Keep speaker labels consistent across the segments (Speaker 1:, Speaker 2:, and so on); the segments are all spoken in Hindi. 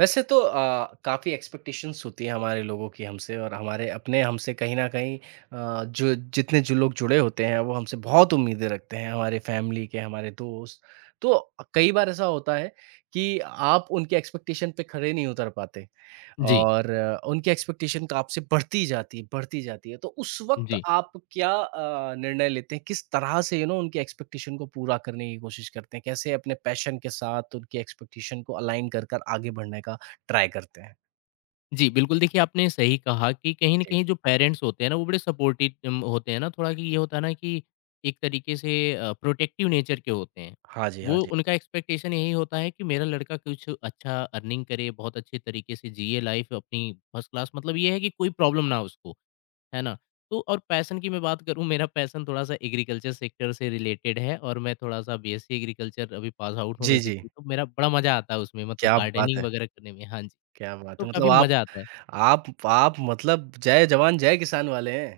Speaker 1: वैसे तो काफ़ी एक्सपेक्टेशंस होती है हमारे लोगों की हमसे और हमारे अपने हमसे कहीं न कहीं जो लोग जुड़े होते हैं वो हमसे बहुत उम्मीदें रखते हैं, हमारे फैमिली के, हमारे दोस्त। तो कई बार ऐसा होता है कि आप उनकी एक्सपेक्टेशन पे खरे नहीं उतर पाते।
Speaker 2: जी,
Speaker 1: और उनकी एक्सपेक्टेशन आपसे बढ़ती जाती है, बढ़ती जाती है। तो उस वक़्त
Speaker 2: जी।
Speaker 1: आप क्या निर्णय लेते हैं? किस तरह से यू नो उनकी एक्सपेक्टेशन को पूरा करने की कोशिश करते हैं? कैसे अपने पैशन के साथ उनकी एक्सपेक्टेशन को अलाइन कर आगे बढ़ने का ट्राई करते हैं?
Speaker 2: जी, बिल्कुल। देखिए, आपने सही कहा कि कहीं न
Speaker 1: जी।
Speaker 2: कहीं जो पेरेंट्स होते हैं ना, वो बड़े सपोर्टिव होते हैं ना, थोड़ा कि ये होता है ना कि एक तरीके से प्रोटेक्टिव नेचर के होते हैं।
Speaker 1: हाँ जी, हाँ
Speaker 2: वो
Speaker 1: जी।
Speaker 2: उनका एक्सपेक्टेशन यही होता है कि मेरा लड़का कुछ अच्छा अर्निंग करे, बहुत अच्छे तरीके से जिए लाइफ़ अपनी फर्स्ट क्लास। मतलब ये है कि कोई प्रॉब्लम ना हो उसको, है ना? तो और पैशन की मैं बात करूँ, मेरा पैशन थोड़ा-सा एग्रीकल्चर सेक्टर से रिलेटेड है और मैं थोड़ा-सा बीएससी एग्रीकल्चर अभी पास आउट हूँ
Speaker 1: जी, जी।
Speaker 2: बेसिकली। तो मेरा बड़ा मज़ा आता है उसमें, मतलब
Speaker 1: क्या बात
Speaker 2: गार्डनिंग
Speaker 1: है!
Speaker 2: वगैरह करने में। हाँ जी।
Speaker 1: क्या बात
Speaker 2: तो
Speaker 1: है! मतलब
Speaker 2: काफ़ी
Speaker 1: आप
Speaker 2: मज़ा आता है।
Speaker 1: आप आप मतलब जय जवान जय किसान वाले हैं।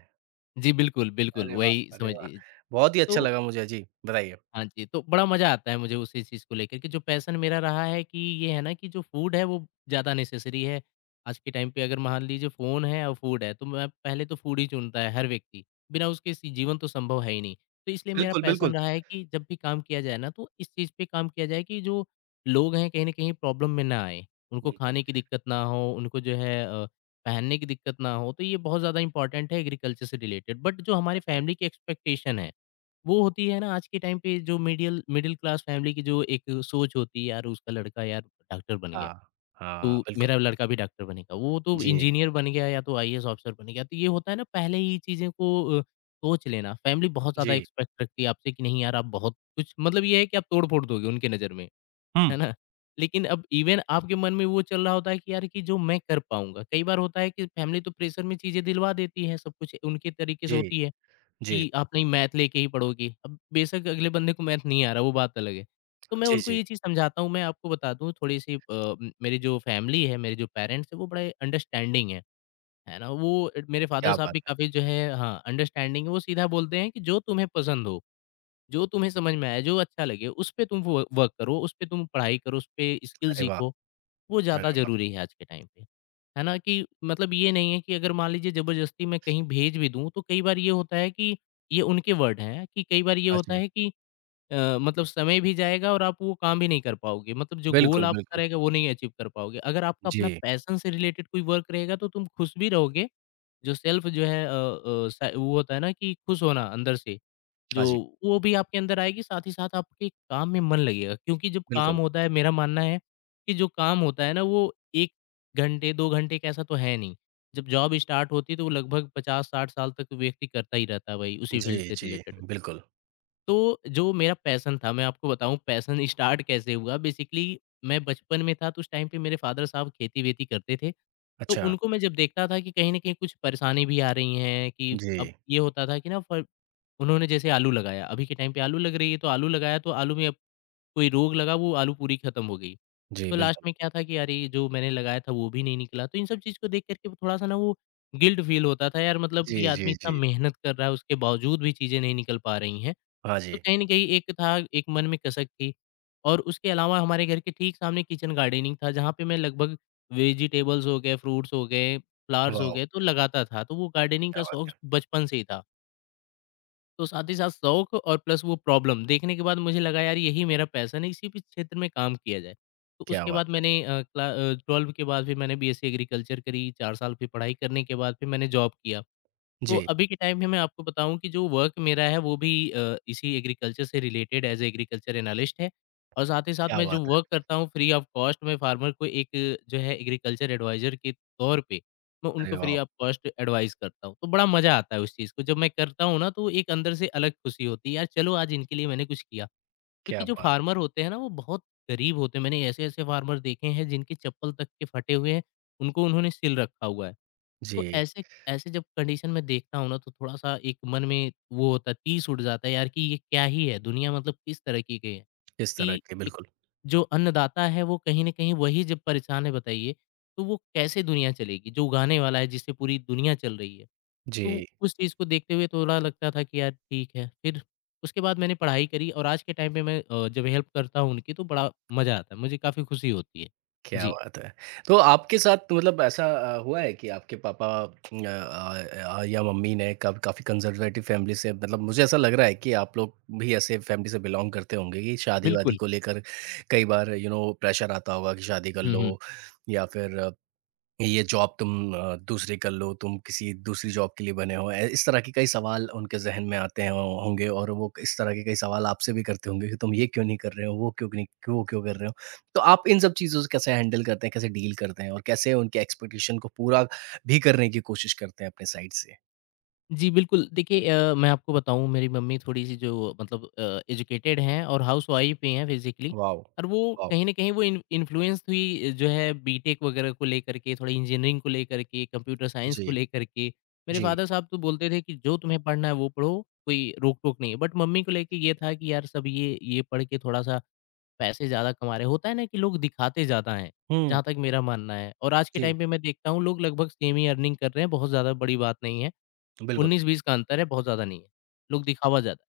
Speaker 2: जी, बिल्कुल, बिल्कुल,
Speaker 1: अरे वाह!
Speaker 2: वही
Speaker 1: अरे
Speaker 2: समझ
Speaker 1: वाह!
Speaker 2: लीजिए।
Speaker 1: बहुत ही अच्छा
Speaker 2: तो
Speaker 1: लगा मुझे। जी, बताइए।
Speaker 2: हाँ जी, तो बड़ा मज़ा आता है मुझे उसी चीज़ को लेकर के, जो पैशन मेरा रहा है, कि ये है ना कि जो फूड है वो ज़्यादा नेसेसरी है। आज के टाइम पे अगर मान लीजिए फ़ोन है और फूड है, तो मैं पहले तो फूड ही चुनता है हर व्यक्ति, बिना उसके सी जीवन तो संभव है ही नहीं। तो इसलिए मेरा
Speaker 1: बिल्कुल, बिल्कुल।
Speaker 2: पैशन रहा है कि जब भी काम किया जाए ना, तो इस चीज़ पे काम किया जाए कि जो लोग हैं कहीं न कहीं प्रॉब्लम में ना आएँ, उनको
Speaker 1: बिल्कुल।
Speaker 2: खाने की दिक्कत ना हो, उनको जो है पहनने की दिक्कत ना हो। तो ये बहुत ज़्यादा इम्पोर्टेंट है एग्रीकल्चर से रिलेटेड। बट जो
Speaker 1: हाँ
Speaker 2: हमारी
Speaker 1: जी।
Speaker 2: फैमिली की एक्सपेक्टेशन है वो होती है ना, आज के टाइम पे जो मिडिल मिडिल क्लास फैमिली की, जो एक सोच होती है यार, उसका लड़का यार डॉक्टर बन गया
Speaker 1: हाँ,
Speaker 2: तो
Speaker 1: हाँ, बिल्कुल।
Speaker 2: मेरा लड़का भी डॉक्टर बनेगा, वो तो
Speaker 1: जी,
Speaker 2: इंजीनियर बन गया या तो आईएएस ऑफिसर बन गया। तो ये होता है ना, पहले ही चीज़ें को सोच लेना। फैमिली बहुत ज़्यादा
Speaker 1: जी।
Speaker 2: एक्सपेक्ट रखती है आपसे कि नहीं यार, आप बहुत कुछ मतलब ये है कि आप तोड़ फोड़ दोगे उनके नज़र में,
Speaker 1: हुँ।
Speaker 2: है ना? लेकिन अब इवन आपके मन में वो चल रहा होता है कि यार, कि जो मैं कर पाऊंगा, कई बार होता है कि फैमिली तो प्रेशर में चीज़ें दिलवा देती है, सब कुछ उनके तरीके से
Speaker 1: जी,
Speaker 2: होती है
Speaker 1: जी,
Speaker 2: कि आप नहीं, मैथ लेके ही पढ़ोगी। अब बेशक अगले बंदे को मैथ नहीं आ रहा, वो बात अलग है। तो मैं
Speaker 1: जी,
Speaker 2: उनको
Speaker 1: जी,
Speaker 2: ये चीज़ समझाता हूँ। मैं आपको बता दूँ थोड़ी-सी म मेरी जो फैमिली है, मेरे जो पेरेंट्स हैं, वो बड़े अंडरस्टैंडिंग हैं, है ना? वो मेरे फादर
Speaker 1: क्या
Speaker 2: साहब
Speaker 1: बात
Speaker 2: भी
Speaker 1: है!
Speaker 2: काफ़ी जो है, हाँ, अंडरस्टैंडिंग है। वो सीधा बोलते हैं कि जो तुम्हें पसंद हो, जो तुम्हें समझ में आए, जो अच्छा लगे, उस पे तुम वो वर्क करो, उस पे तुम पढ़ाई करो, उस पे स्किल
Speaker 1: अरे वाह!
Speaker 2: सीखो। वो
Speaker 1: अरे
Speaker 2: ज़्यादा
Speaker 1: वाह!
Speaker 2: ज़रूरी है आज के टाइम पे, है ना? कि मतलब ये नहीं है कि अगर मान लीजिए ज़बरदस्ती मैं कहीं भेज भी दूँ, तो कई बार ये होता है कि, ये उनके वर्ड हैं कि कई बार ये
Speaker 1: हाँ
Speaker 2: होता
Speaker 1: जी,
Speaker 2: है कि मतलब समय भी जाएगा और आप वो काम भी नहीं कर पाओगे। मतलब जो गोल
Speaker 1: बिल्कुल,
Speaker 2: आपका
Speaker 1: बिल्कुल।
Speaker 2: रहेगा वो नहीं अचीव कर पाओगे। अगर आपका अपना
Speaker 1: जी,
Speaker 2: पैशन से रिलेटेड कोई वर्क रहेगा, तो तुम खुश भी रहोगे। जो सेल्फ जो है अ अ, स वो होता है ना कि खुश होना अंदर से,
Speaker 1: हाँ
Speaker 2: जो
Speaker 1: जी,
Speaker 2: वो भी आपके अंदर आएगी, साथ ही साथ आपके काम में मन लगेगा क्योंकि जब काम
Speaker 1: बिल्कुल।
Speaker 2: होता है, मेरा मानना है कि जो काम होता है ना, वो 1 घंटे, 2 घंटे का ऐसा तो है नहीं। जब जॉब स्टार्ट होती है, तो वो लगभग 50-60 साल तक व्यक्ति करता ही रहता है भाई, उसी
Speaker 1: जी,
Speaker 2: फील्ड से
Speaker 1: जी,
Speaker 2: रिलेटेड।
Speaker 1: बिल्कुल।
Speaker 2: तो जो मेरा पैशन था, मैं आपको बताऊँ, पैशन स्टार्ट कैसे हुआ? बेसिकली मैं बचपन में था तो उस टाइम पे मेरे फादर साहब खेती-वेती करते थे। तो
Speaker 1: अच्छा,
Speaker 2: उनको मैं जब देखता था कि कहीं न कहीं कुछ परेशानी भी आ रही हैं कि, अब
Speaker 1: जी,
Speaker 2: ये होता था कि ना फ उन्होंने जैसे आलू लगाया, अभी के टाइम पे आलू लग रही है, तो आलू लगाया तो आलू में अब कोई रोग लगा, वो आलू पूरी खत्म हो गई।
Speaker 1: जी,
Speaker 2: तो लास्ट
Speaker 1: बिल्कुल।
Speaker 2: में क्या था कि यार, ये जो मैंने लगाया था वो भी नहीं निकला। तो इन सब चीज़ को देख कर के थोड़ा-सा ना, वो गिल्ट फ़ील होता था यार, मतलब
Speaker 1: जी,
Speaker 2: कि
Speaker 1: जी,
Speaker 2: आदमी इतना
Speaker 1: जी,
Speaker 2: मेहनत कर रहा है, उसके बावजूद भी चीज़ें नहीं निकल पा रही हैं।
Speaker 1: हाँ
Speaker 2: तो
Speaker 1: जी,
Speaker 2: कहीं न कहीं एक था, एक मन में कसक थी और उसके अलावा हमारे घर के ठीक सामने किचन गार्डनिंग था, जहाँ पे मैं लगभग वेजिटेबल्स हो गए, फ्रूट्स हो गए, फ्लावर्स हो
Speaker 1: वाओ!
Speaker 2: गए, तो लगाता था। तो वो गार्डनिंग
Speaker 1: क्या
Speaker 2: का
Speaker 1: बात
Speaker 2: शौक
Speaker 1: है!
Speaker 2: बचपन से ही था। तो साथ ही साथ शौक और प्लस वो प्रॉब्लम देखने के बाद मुझे लगा यार, यही मेरा पैशन है, इसी भी क्षेत्र में काम किया जाए। तो
Speaker 1: क्या
Speaker 2: उसके
Speaker 1: बात
Speaker 2: बाद
Speaker 1: है!
Speaker 2: मैंने 12वीं के बाद फिर मैंने बीएससी एग्रीकल्चर करी, 4 साल। फिर पढ़ाई करने के बाद फिर मैंने जॉब किया। तो
Speaker 1: जी,
Speaker 2: अभी के टाइम में मैं आपको बताऊँ कि जो वर्क मेरा है वो भी इसी एग्रीकल्चर से रिलेटेड, एज़ एग्रीकल्चर एनालिस्ट है और साथ ही साथ
Speaker 1: क्या
Speaker 2: मैं जो
Speaker 1: बात
Speaker 2: वर्क
Speaker 1: है!
Speaker 2: करता हूँ फ्री ऑफ कॉस्ट, मैं फार्मर को एक जो है एग्रीकल्चर एडवाइज़र के तौर पे, मैं
Speaker 1: अरे
Speaker 2: उनको
Speaker 1: वाह!
Speaker 2: फ्री ऑफ कॉस्ट एडवाइस करता हूँ। तो बड़ा मज़ा आता है उस चीज़ को जब मैं करता हूँ ना, तो एक अंदर से अलग खुशी होती है यार, चलो आज इनके लिए मैंने कुछ किया।
Speaker 1: क्या
Speaker 2: क्योंकि जो
Speaker 1: बात!
Speaker 2: फार्मर होते हैं ना, वो बहुत गरीब होते हैं। मैंने ऐसे-ऐसे फार्मर देखे हैं जिनके चप्पल तक के फटे हुए हैं, उनको उन्होंने सिल रखा हुआ है। तो
Speaker 1: जी,
Speaker 2: ऐसे ऐसे जब कंडीशन में देखता हूँ ना, तो थोड़ा-सा एक मन में वो होता है, तीस उठ जाता है यार, कि ये क्या ही है? दुनिया मतलब किस तरह की गई है?
Speaker 1: इस तरह
Speaker 2: कि
Speaker 1: के
Speaker 2: एक
Speaker 1: बिल्कुल।
Speaker 2: जो अन्नदाता है, वो कहीं न कहीं वही जब परेशान है, बताइए, तो वो कैसे दुनिया चलेगी? जो उगाने वाला है, जिससे पूरी दुनिया चल रही है।
Speaker 1: जी।
Speaker 2: तो उस चीज़ को देखते हुए थोड़ा लगता था कि यार ठीक है। फिर उसके बाद मैंने पढ़ाई करी और आज के टाइम पे मैं जब हेल्प करता हूँ उनकी, तो बड़ा मज़ा आता है, मुझे काफ़ी खुशी होती है।
Speaker 1: क्या
Speaker 2: जी।
Speaker 1: बात है! तो आपके साथ मतलब ऐसा हुआ है कि आपके पापा या मम्मी ने कब काफ़ी कंज़र्वेटिव फैमिली से मतलब मुझे ऐसा लग रहा है कि आप लोग भी ऐसे फैमिली से बिलॉन्ग करते होंगे कि शादी-वादी
Speaker 2: बिल्कुल।
Speaker 1: को लेकर कई बार यू नो प्रेशर आता होगा कि शादी कर
Speaker 2: हुँ,
Speaker 1: लो या फिर ये जॉब तुम दूसरी कर लो, तुम किसी दूसरी जॉब के लिए बने हो। ए इस तरह के कई सवाल उनके ज़हन में आते हैं हों होंगे और वो इस तरह के कई सवाल आपसे भी करते होंगे कि तुम ये क्यों नहीं कर रहे हो, वो क्यों नहीं वो क्यों कर रहे हो? तो आप इन सब चीज़ों से कैसे हैंडल करते हैं, कैसे डील करते हैं और कैसे उनके एक्सपेक्टेशन को पूरा भी करने की कोशिश करते हैं अपने साइड से?
Speaker 2: जी, बिल्कुल। देखिए मैं आपको बताऊँ, मेरी मम्मी थोड़ी-सी जो मतलब एजुकेटेड हैं और हाउसवाइफ़ भी हैं बेसिकली
Speaker 1: वाओ!
Speaker 2: और वो
Speaker 1: वाओ!
Speaker 2: कहीं न कहीं वो इन इन्फ्लुएंस हुई जो है बीटेक वगैरह को लेकर के, थोड़ा इंजीनियरिंग को लेकर के, कंप्यूटर साइंस को
Speaker 1: जी,
Speaker 2: लेकर के। मेरे
Speaker 1: जी।
Speaker 2: फ़ादर साहब तो बोलते थे कि जो तुम्हें पढ़ना है वो पढ़ो, कोई रोक-टोक नहीं है। बट मम्मी को लेके ये था कि यार, सब ये पढ़ के थोड़ा-सा पैसे ज़्यादा कमा रहे हैं। होता है ना कि लोग दिखाते ज़्यादा हैं,
Speaker 1: हुँ,
Speaker 2: जहाँ तक मेरा मानना है। और आज के
Speaker 1: जी,
Speaker 2: टाइम पे मैं देखता हूँ लोग लगभग सेम ही अर्निंग कर रहे हैं, बहुत ज़्यादा बड़ी बात नहीं है।
Speaker 1: बिल्कुल।
Speaker 2: 19-20 का अंतर है, बहुत ज़्यादा नहीं है। लोग दिखावा ज़्यादा।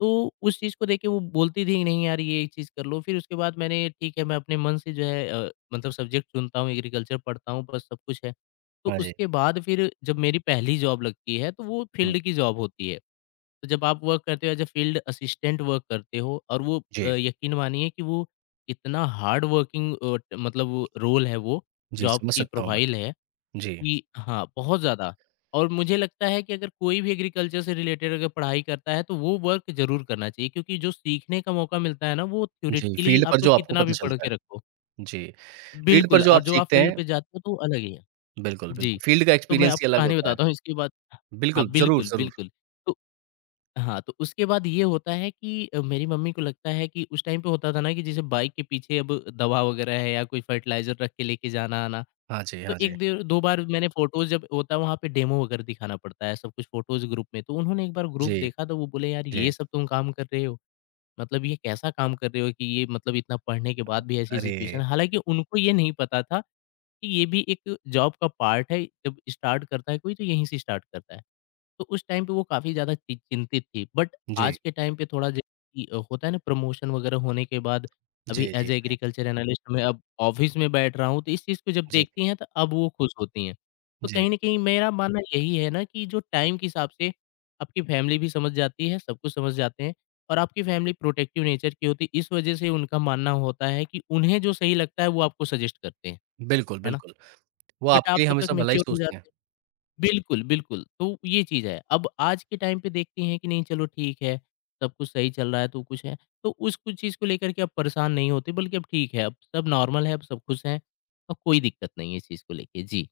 Speaker 2: तो उस चीज़ को देख के वो बोलती थी, "नहीं यार, ये चीज़ कर लो।" फिर उसके बाद मैंने ठीक है, मैं अपने मन से जो है मतलब सब्जेक्ट चुनता हूँ, एग्रीकल्चर पढ़ता हूँ, बस सब कुछ है। तो
Speaker 1: हाँ जी।
Speaker 2: उसके बाद फिर जब मेरी पहली जॉब लगती है, तो वो
Speaker 1: हुँ,
Speaker 2: फील्ड की जॉब होती है। तो जब आप वर्क करते हो as a field assistant work करते हो और वो
Speaker 1: जी,
Speaker 2: यकीन मानिए कि वो इतना हार्ड वर्किंग मतलब रोल है वो,
Speaker 1: जी,
Speaker 2: जॉब
Speaker 1: समझ
Speaker 2: की
Speaker 1: सकता हूँ मैं।
Speaker 2: प्रोफ़ाइल है।
Speaker 1: जी,
Speaker 2: कि हाँ, बहुत ज़्यादा। और मुझे लगता है कि अगर कोई भी एग्रीकल्चर से रिलेटेड अगर पढ़ाई करता है, तो वो वर्क ज़रूर करना चाहिए क्योंकि जो सीखने का मौका मिलता है ना, वो
Speaker 1: जी,
Speaker 2: थ्योरेटिकली
Speaker 1: फ़ील्ड
Speaker 2: आप
Speaker 1: पर
Speaker 2: तो
Speaker 1: जो आपको
Speaker 2: कितना
Speaker 1: पता
Speaker 2: भी पढ़
Speaker 1: चलता है।
Speaker 2: के रखो,
Speaker 1: जी, फ़ील्ड पर
Speaker 2: बिल्कुल।
Speaker 1: जो आप
Speaker 2: और जो आप
Speaker 1: सीखते
Speaker 2: फील्ड
Speaker 1: हैं
Speaker 2: पे जाते हो, तो वो अलग ही है।
Speaker 1: बिल्कुल, बिल्कुल,
Speaker 2: जी,
Speaker 1: फ़ील्ड का
Speaker 2: तो मैं
Speaker 1: एक्सपीरियंस ही
Speaker 2: आपको
Speaker 1: अलग
Speaker 2: कहानी
Speaker 1: होता है।
Speaker 2: बताता हूँ इसके बाद।
Speaker 1: बिल्कुल,
Speaker 2: हाँ,
Speaker 1: ज़रूर,
Speaker 2: बिल्कुल,
Speaker 1: ज़रूर।
Speaker 2: बिल्कुल। तो हाँ, तो उसके बाद ये होता है कि मेरी मम्मी को लगता है कि उस टाइम पे होता था ना कि जैसे बाइक के पीछे अब दवा वगैरह है या कोई फर्टिलाइज़र रख के लेके जाना-आना।
Speaker 1: हाँ जी,
Speaker 2: तो
Speaker 1: हाँ जी।
Speaker 2: 1 डेढ़ 2 बार मैंने फ़ोटोज़, जब होता है वहाँ पे डेमो वगैरह दिखाना पड़ता है, सब कुछ फ़ोटोज़ ग्रुप में। तो उन्होंने एक बार ग्रुप
Speaker 1: जी,
Speaker 2: देखा तो वो बोले, "यार
Speaker 1: जी।
Speaker 2: ये सब तुम काम कर रहे हो? मतलब ये कैसा काम कर रहे हो कि ये मतलब इतना पढ़ने के बाद भी ऐसी सिचुएशन।"
Speaker 1: अरे!
Speaker 2: हालाँकि उनको ये नहीं पता था कि ये भी एक जॉब का पार्ट है, जब स्टार्ट करता है कोई तो यहीं से स्टार्ट करता है। तो उस टाइम पे वो काफ़ी ज़्यादा चि चिंतित थी। बट
Speaker 1: जी।
Speaker 2: आज के टाइम पे थोड़ा ज कि होता है ना प्रमोशन वगैरह होने के बाद अभी
Speaker 1: जी, जी,
Speaker 2: एज़ ए
Speaker 1: जी।
Speaker 2: एग्रीकल्चर एनालिस्ट मैं अब ऑफ़िस में बैठ रहा हूँ, तो इस चीज़ को जब
Speaker 1: जी,
Speaker 2: देखती हैं तो अब वो खुश होती हैं। तो
Speaker 1: जी।
Speaker 2: कहीं न कहीं मेरा मानना यही है ना कि जो टाइम के हिसाब से आपकी फैमिली भी समझ जाती है, सब कुछ समझ जाते हैं और आपकी फैमिली प्रोटेक्टिव नेचर की होती है। इस वजह से उनका मानना होता है कि उन्हें जो सही लगता है वो आपको सजेस्ट करते हैं,
Speaker 1: बिल्कुल,
Speaker 2: है ना?
Speaker 1: बिल्कुल। वो
Speaker 2: बट
Speaker 1: आपके
Speaker 2: आप
Speaker 1: लिए
Speaker 2: तब तक
Speaker 1: हमेशा भला ही
Speaker 2: मैच्योर हो
Speaker 1: सोचते हैं।
Speaker 2: जाते हैं। बिल्कुल, बिल्कुल, तो ये चीज़ है। अब आज के टाइम पे देखती हैं कि नहीं चलो ठीक है, सब कुछ सही चल रहा है तो कुछ है, तो उस कुछ चीज़ को लेकर के अब परेशान नहीं होते बल्कि अब ठीक है, अब सब नॉर्मल है, अब सब खुश हैं, अब कोई दिक्कत नहीं है इस चीज़ को लेके। जी।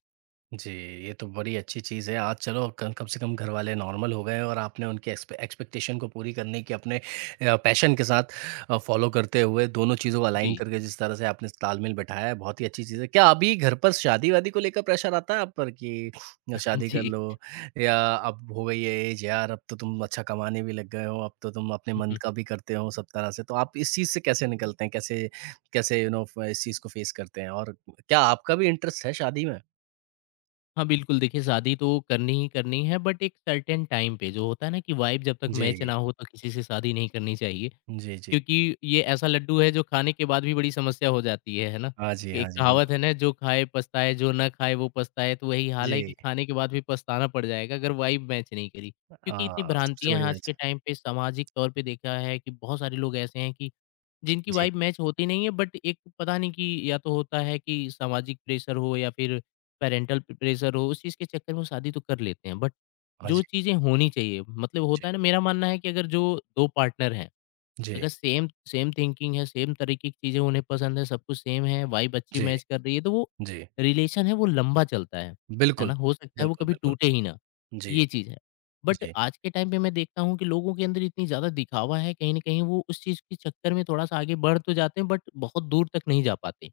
Speaker 1: जी, ये तो बड़ी अच्छी चीज़ है। आज चलो कम कम से कम घरवाले नॉर्मल हो गए हैं और आपने उनकी एक्सपेक्टेशन को पूरी करने की अपने पैशन के साथ फ़ॉलो करते हुए दोनों चीज़ों को अलाइन
Speaker 2: जी।
Speaker 1: करके जिस तरह से आपने तालमेल बैठाया है, बहुत ही अच्छी चीज़ है। क्या अभी घर पर शादी-वादी को लेकर प्रेशर आता है आप पर कि या
Speaker 2: हाँ
Speaker 1: शादी कर
Speaker 2: जी।
Speaker 1: लो या अब हो गई है ऐज यार, अब तो तुम अच्छा कमाने भी लग गए हो, अब तो तुम अपने
Speaker 2: हुँ,
Speaker 1: मन
Speaker 2: हुँ।
Speaker 1: का भी करते हो सब तरह से। तो आप इस चीज़ से कैसे निकलते हैं? कैसे कैसे यू नो फ इस चीज़ को फ़ेस करते हैं? और क्या आपका भी इंटरेस्ट है शादी में?
Speaker 2: हाँ, बिल्कुल देखिए शादी तो करनी ही करनी है बट एक सर्टेन टाइम पे जो होता है ना कि वाइब जब तक मैच
Speaker 1: जी।
Speaker 2: ना हो तो किसी से शादी नहीं करनी चाहिए।
Speaker 1: जी, जी।
Speaker 2: क्योंकि ये ऐसा लड्डू है जो खाने के बाद भी बड़ी समस्या हो जाती है ना?
Speaker 1: हाँ जी, हाँ
Speaker 2: एक
Speaker 1: जी,
Speaker 2: कहावत है
Speaker 1: बिल्कुल।
Speaker 2: ना जो खाए पछताए, जो ना खाए वो पछताए, तो वही हाल है कि
Speaker 1: जी,
Speaker 2: खाने के बाद भी पछताना पड़ जाएगा अगर वाइब मैच नहीं करी। क्योंकि इतनी
Speaker 1: हाँ, सबसे
Speaker 2: भ्रांतियाँ
Speaker 1: बढ़िया
Speaker 2: आज
Speaker 1: च
Speaker 2: के टाइम पे सामाजिक तौर पे देखा है कि बहुत सारे लोग ऐसे हैं कि जिनकी
Speaker 1: जी।
Speaker 2: वाइब मैच होती नहीं है बट एक पता नहीं कि या तो होता है कि सामाजिक प्रेशर हो या फिर पैरेंटल प प्रेशर हो, उस चीज़ के चक्कर में वो शादी तो कर लेते हैं बट
Speaker 1: हाँ जी,
Speaker 2: जो चीज़ें होनी चाहिए मतलब
Speaker 1: जी,
Speaker 2: होता है ना मेरा मानना है कि अगर जो 2 पार्टनर हैं
Speaker 1: जी,
Speaker 2: अगर सेम सेम थिंकिंग है, सेम तरीके की चीज़ें उन्हें पसंद है, सब कुछ सेम है, वाइब अच्छी
Speaker 1: जी,
Speaker 2: मैच कर रही है, तो वो
Speaker 1: जी।
Speaker 2: रिलेशन है वो लंबा चलता है
Speaker 1: बिल्कुल,
Speaker 2: ना? हो सकता है वो
Speaker 1: बिल्कुल,
Speaker 2: कभी
Speaker 1: बिल्कुल।
Speaker 2: टूटे ही ना,
Speaker 1: जी,
Speaker 2: ये चीज़ है। बट
Speaker 1: जी।
Speaker 2: आज के टाइम पे मैं देखता हूँ कि लोगों के अंदर इतनी ज़्यादा दिखावा है, कहीं न कहीं वो उस चीज़ के चक्कर में थोड़ा-सा आगे बढ़ तो जाते हैं बट बहुत दूर तक नहीं जा पाते,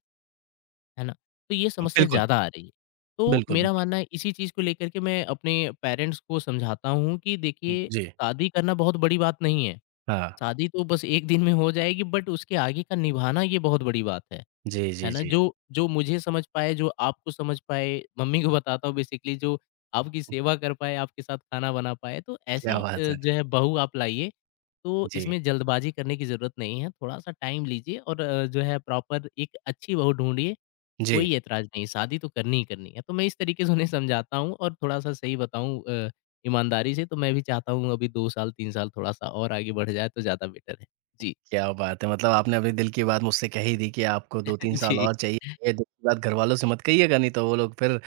Speaker 2: है ना? तो ये समस्या
Speaker 1: बिल्कुल,
Speaker 2: ज़्यादा आ रही है। तो
Speaker 1: बिल्कुल,
Speaker 2: मेरा
Speaker 1: बिल्कुल।
Speaker 2: मानना है इसी चीज़ को लेकर के मैं अपने पेरेंट्स को समझाता हूँ कि देखिए,
Speaker 1: जी,
Speaker 2: शादी करना बहुत बड़ी बात नहीं है।
Speaker 1: हाँ।
Speaker 2: शादी तो बस 1 दिन में हो जाएगी बट उसके आगे का निभाना ये बहुत बड़ी बात
Speaker 1: जी, जी,
Speaker 2: है ना?
Speaker 1: जी।
Speaker 2: जो जो मुझे समझ पाए, जो आपको समझ पाए, मम्मी को बताता हूँ बेसिकली जो आपकी सेवा कर पाए, आपके साथ खाना बना पाए, तो
Speaker 1: क्या
Speaker 2: ऐसी
Speaker 1: बात है!
Speaker 2: जो है बहू आप लाइए। तो
Speaker 1: जी,
Speaker 2: इसमें जल्दबाज़ी करने की ज़रूरत नहीं है, थोड़ा-सा टाइम लीजिए और जो है प्रॉपर एक अच्छी बहू ढूँढिए
Speaker 1: जी।
Speaker 2: कोई ऐतराज़ नहीं, शादी तो करनी ही करनी है। तो मैं इस तरीके से उन्हें समझाता हूँ और थोड़ा-सा सही बताऊँ ईमानदारी से तो मैं भी चाहता हूँ अभी 2 साल 3 साल थोड़ा-सा और आगे बढ़ जाए तो ज़्यादा बेटर है। जी,
Speaker 1: क्या बात है! मतलब आपने अपने दिल की बात मुझसे कह ही दी कि आपको 2-3 साल
Speaker 2: जी।
Speaker 1: और चाहिए। ये दिल की बात घरवालों से मत कहिएगा नहीं तो वो लोग फिर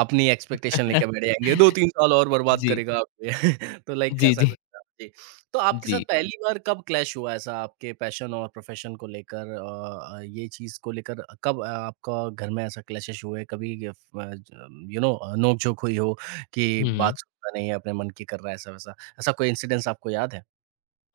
Speaker 1: अपनी एक्सपेक्टेशन लेके बैठ जाएँगे, 2-3 साल और बर्बाद
Speaker 2: जी,
Speaker 1: करेगा आप ये। तो लाइक
Speaker 2: जी,
Speaker 1: ऐसा
Speaker 2: जी,
Speaker 1: कुछ था? जी। तो आपके साथ
Speaker 2: जी।
Speaker 1: पहली बार कब क्लैश हुआ ऐसा आपके पैशन और प्रोफ़ेशन को लेकर ये चीज़ को लेकर कब आपका घर में ऐसा क्लैशेज़ हुए? कभी ग फ ज यू नो नोक-झोंक हुई हो कि
Speaker 2: हुँ, हुँ।
Speaker 1: बात सुनता नहीं है, अपने मन की कर रहा है ऐसा-वैसा? ऐसा कोई इंसिडेंस आपको याद है?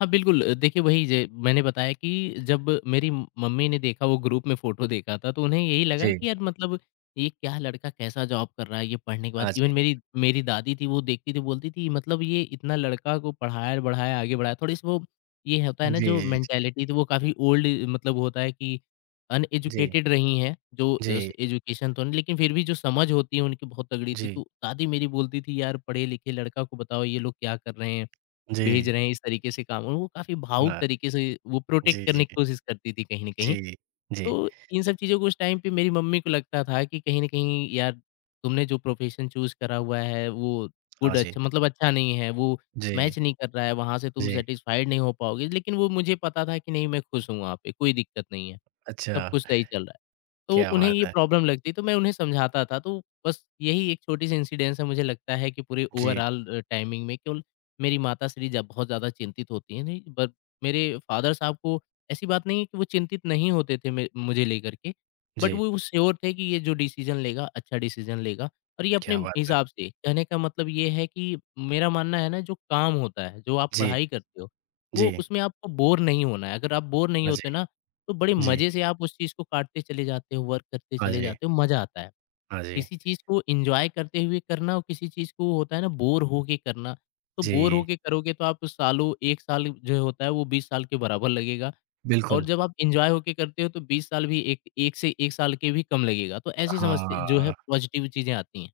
Speaker 2: हाँ, बिल्कुल। देखिए वही जे मैंने बताया कि जब मेरी मम्मी ने देखा वो ग्रुप में फ़ोटो देखा था तो उन्हें यही लगा
Speaker 1: जी।
Speaker 2: कि यार मतलब ये क्या लड़का कैसा जॉब कर रहा है ये पढ़ने के
Speaker 1: हाँ
Speaker 2: बाद।
Speaker 1: जी।
Speaker 2: इवन मेरी मेरी दादी थी वो देखती थी बोलती थी मतलब ये इतना लड़का को पढ़ाया-बढ़ाया आगे बढ़ाया। थोड़ी-सी वो ये होता है ना जो
Speaker 1: जी।
Speaker 2: मेंटालिटी थी वो काफ़ी ओल्ड मतलब होता है कि
Speaker 1: जी,
Speaker 2: अनएजुकेटेड रही हैं जो एस
Speaker 1: जी,
Speaker 2: एजुकेशन तो नहीं लेकिन फिर भी जो समझ होती है उनकी बहुत तगड़ी थी।
Speaker 1: जी,
Speaker 2: तो दादी मेरी बोलती थी यार पढ़े-लिखे लड़का को बताओ ये लोग क्या कर रहे हैं।
Speaker 1: जी,
Speaker 2: भेज रहे हैं इस तरीके से काम और वो काफ़ी भावुक
Speaker 1: हाँ,
Speaker 2: तरीके से वो प्रोटेक्ट
Speaker 1: जी, जी,
Speaker 2: करने की कोशिश करती थी कहीं न कहीं।
Speaker 1: जी, जी,
Speaker 2: तो इन सब चीज़ों को उस टाइम पे मेरी मम्मी को लगता था कि कहीं न कहीं यार तुमने जो प्रोफ़ेशन चूज़ करा हुआ है वो
Speaker 1: हाँ
Speaker 2: गुड
Speaker 1: जी,
Speaker 2: अच्छा मतलब अच्छा नहीं है, वो
Speaker 1: जी,
Speaker 2: मैच नहीं कर रहा है, वहाँ से तुम
Speaker 1: जी,
Speaker 2: सैटिस्फाइड नहीं हो पाओगे। लेकिन वो मुझे पता था कि नहीं मैं खुश हूँ वहाँ पे, कोई दिक्कत नहीं है।
Speaker 1: अच्छा,
Speaker 2: सब कुछ सही चल रहा है। तो
Speaker 1: क्या
Speaker 2: उन्हें
Speaker 1: बात
Speaker 2: ये
Speaker 1: है!
Speaker 2: प्रॉब्लम लगती, तो मैं उन्हें समझाता था, तो बस यही एक छोटी-सी इंसिडेंस है मुझे लगता है कि पूरे
Speaker 1: जी,
Speaker 2: ओवरऑल टाइमिंग में केवल मेरी माताश्री जब बहुत ज़्यादा चिंतित होती हैं, नहीं बट मेरे फादर साहब को ऐसी बात नहीं है कि वो चिंतित नहीं होते थे मे मुझे लेकर के, बट
Speaker 1: जी,
Speaker 2: वो श्योर थे कि ये जो डिसीज़न लेगा, अच्छा डिसीज़न लेगा और ये अपने
Speaker 1: क्या बात है!
Speaker 2: हिसाब से। कहने का मतलब ये है कि मेरा मानना है ना जो काम होता है, जो आप
Speaker 1: जी,
Speaker 2: पढ़ाई करते हो, वो
Speaker 1: जी,
Speaker 2: उसमें आपको बोर नहीं होना है। अगर आप बोर नहीं
Speaker 1: हाँ जी,
Speaker 2: होते ना तो बड़े
Speaker 1: जी,
Speaker 2: मज़े से आप उस चीज़ को काटते चले जाते हो, वर्क करते
Speaker 1: हाँ
Speaker 2: चले
Speaker 1: जी,
Speaker 2: जाते हो, मज़ा आता है।
Speaker 1: हाँ जी,
Speaker 2: किसी चीज़ को एन्जॉय करते हुए करना और किसी चीज़ को होता है ना बोर होके करना, तो बोर
Speaker 1: जी,
Speaker 2: होके करोगे तो आप सालों 1 साल जो होता है वो 20 साल के बराबर लगेगा और
Speaker 1: बिल्कुल,
Speaker 2: जब आप एन्जॉय होके करते हो तो 20 साल भी एक 1 से 1 साल के भी कम लगेगा। तो ऐसी समस्या जो है
Speaker 1: हाँ,
Speaker 2: पॉज़िटिव चीज़ें आती हैं,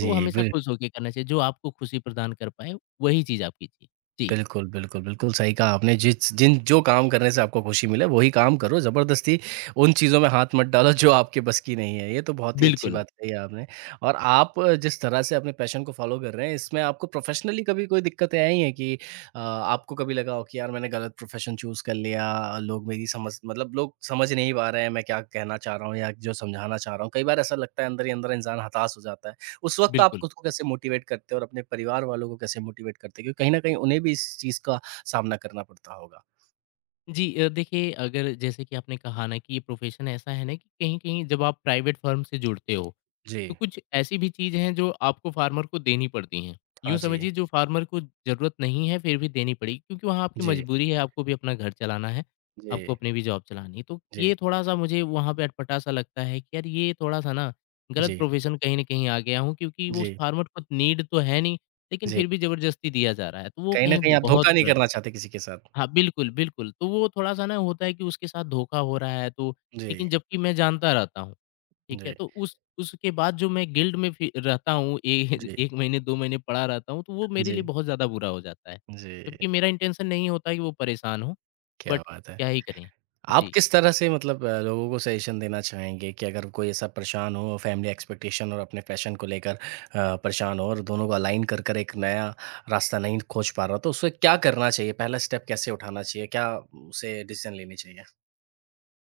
Speaker 2: तो हमेशा खुश होके करना चाहिए, जो आपको खुशी प्रदान कर पाए वही चीज़ आप कीजिए। जी,
Speaker 1: बिल्कुल, बिल्कुल, बिल्कुल सही कहा आपने जिस जिन जो काम करने से आपको खुशी मिले वही काम करो, ज़बरदस्ती उन चीज़ों में हाथ मत डालो जो आपके बस की नहीं है। ये तो बहुत ही अच्छी
Speaker 2: बिल्कुल,
Speaker 1: बात कही आपने और आप जिस तरह से अपने पैशन को फ़ॉलो कर रहे हैं इसमें आपको प्रोफ़ेशनली कभी कोई दिक्कतें आई हैं कि आपको कभी लगा हो कि यार मैंने गलत प्रोफ़ेशन चूज़ कर लिया, लोग समझ नहीं पा रहे हैं मैं क्या कहना चाह रहा हूँ या जो समझाना चाह रहा हूँ। कई बार ऐसा लगता है अंदर ही अंदर इंसान हताश हो जाता है। उस वक़्त आप
Speaker 2: बिल्कुल।
Speaker 1: खुद को कैसे मोटिवेट करते हो और अपने परिवार वालों को कैसे मोटिवेट करते हो? क्योंकि कहीं न कहीं उन्हें भी इस चीज़ का सामना करना पड़ता होगा।
Speaker 2: जी देखिए अगर जैसे कि आपने कहा ना कि ये प्रोफेशन ऐसा है ना कि कहीं कहीं जब आप प्राइवेट फर्म से जुड़ते हो
Speaker 1: जी।
Speaker 2: तो कुछ ऐसी भी चीज़ हैं जो आपको फार्मर को देनी पड़ती हैं
Speaker 1: हाँ
Speaker 2: यूँ
Speaker 1: जी।
Speaker 2: समझिए जो फार्मर को ज़रूरत नहीं है फिर भी देनी पड़ी क्योंकि वहाँ आपकी
Speaker 1: जी,
Speaker 2: मजबूरी है आपको भी अपना घर चलाना है आपको
Speaker 1: जी,
Speaker 2: अपनी भी जॉब चलानी है तो
Speaker 1: जी,
Speaker 2: ये थोड़ा सा मुझे वहाँ पे अटपटा सा लगता है कि यार ये थोड़ा सा ना गलत
Speaker 1: जी,
Speaker 2: प्रोफेशन कहीं ना कहीं आ गया हूँ क्योंकि वो उस
Speaker 1: जी,
Speaker 2: फार्मर को नीड तो है नहीं लेकिन
Speaker 1: जी।
Speaker 2: फिर भी ज़बरदस्ती दिया जा रहा है तो वो
Speaker 1: कहीं न
Speaker 2: कहीं
Speaker 1: कहीं आप
Speaker 2: बहुत
Speaker 1: धोखा नहीं
Speaker 2: बुरा लगता
Speaker 1: करना
Speaker 2: है।
Speaker 1: चाहते किसी के साथ।
Speaker 2: हाँ, बिल्कुल, बिल्कुल। तो वो थोड़ा-सा ना होता है कि उसके साथ धोखा हो रहा है तो
Speaker 1: जी,
Speaker 2: लेकिन जबकि मैं जानता रहता हूँ, ठीक है?
Speaker 1: जी,
Speaker 2: तो उस उसके बाद जो मैं गिल्ड में फि रहता हूँ ए
Speaker 1: जी,
Speaker 2: 1 महीने, 2 महीने पड़ा रहता हूँ, तो वो मेरे लिए
Speaker 1: जी,
Speaker 2: बहुत ज़्यादा बुरा हो जाता है।
Speaker 1: जी।
Speaker 2: जबकि मेरा इंटेंशन नहीं होता है कि वो परेशान हो,
Speaker 1: क्या
Speaker 2: बट
Speaker 1: बात है।
Speaker 2: क्या ही करें?
Speaker 1: आप
Speaker 2: जी।
Speaker 1: किस तरह से मतलब लोगों को सजेशन देना चाहेंगे कि अगर कोई ऐसा परेशान हो, फैमिली एक्सपेक्टेशन और अपने पैशन को लेकर परेशान हो और दोनों को अलाइन कर कर एक नया रास्ता नहीं खोज पा रहा, तो उसे क्या करना चाहिए? पहला स्टेप कैसे उठाना चाहिए? क्या उसे डिसीज़न लेनी चाहिए?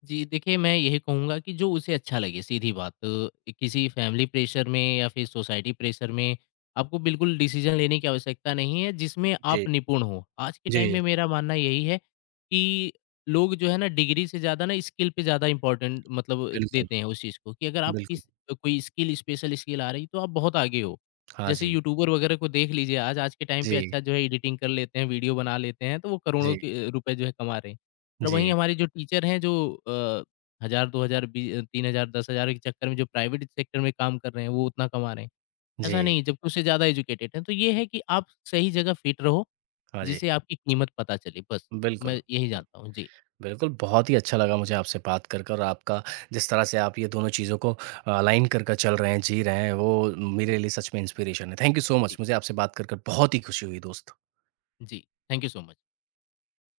Speaker 2: जी, देखिए मैं यही कहूँगा कि जो उसे अच्छा लगे, सीधी बात। किसी फैमिली प्रेशर में या फिर सोसाइटी प्रेशर में आपको बिल्कुल डिसीज़न लेने की आवश्यकता नहीं है, जिसमें
Speaker 1: जी,
Speaker 2: आप निपुण हो। आज के टाइम
Speaker 1: जी,
Speaker 2: में मेरा मानना यही है कि लोग जो है ना डिग्री से ज़्यादा ना स्किल पे ज़्यादा इम्पोर्टेंट मतलब
Speaker 1: बिल्कुल,
Speaker 2: देते हैं उस चीज़ को कि अगर आप
Speaker 1: बिल्कुल।
Speaker 2: किस कोई स्किल स्पेशल स्किल आ रही है, तो आप बहुत आगे हो।
Speaker 1: हाँ
Speaker 2: जैसे
Speaker 1: जी।
Speaker 2: यूट्यूबर वगैरह को देख लीजिए आज, आज के टाइम पे
Speaker 1: जी,
Speaker 2: अच्छा जो है एडिटिंग कर लेते हैं, वीडियो बना लेते हैं, तो वो करोड़ों
Speaker 1: जी,
Speaker 2: के रुपए जो है कमा रहे हैं। और वहीं
Speaker 1: जी,
Speaker 2: हमारे जो टीचर हैं जो अ, 1000 2000 3000 10,000 के चक्कर में जो प्राइवेट सेक्टर में काम कर रहे हैं, वो उतना कमा रहे हैं।
Speaker 1: जी।
Speaker 2: ऐसा नहीं है, जबकि उससे ज़्यादा एजुकेटेड हैं। तो ये है कि आप सही जगह फिट रहो,
Speaker 1: हाँ जी,
Speaker 2: जिससे आपकी कीमत पता चले। बस,
Speaker 1: बिल्कुल,
Speaker 2: मैं यही
Speaker 1: बिल्कुल।
Speaker 2: जानता हूँ। जी,
Speaker 1: बिल्कुल, बहुत ही अच्छा लगा मुझे आपसे बात कर कर और आपका जिस तरह से आप ये दोनों चीज़ों को अलाइन कर कर चल रहे हैं, जी रहे हैं, वो मेरे लिए सच में इंस्पिरेशन है। Thank you so much.
Speaker 2: जी,
Speaker 1: मुझे आपसे बात कर कर बहुत ही खुशी हुई दोस्त।
Speaker 2: जी। Thank you so much.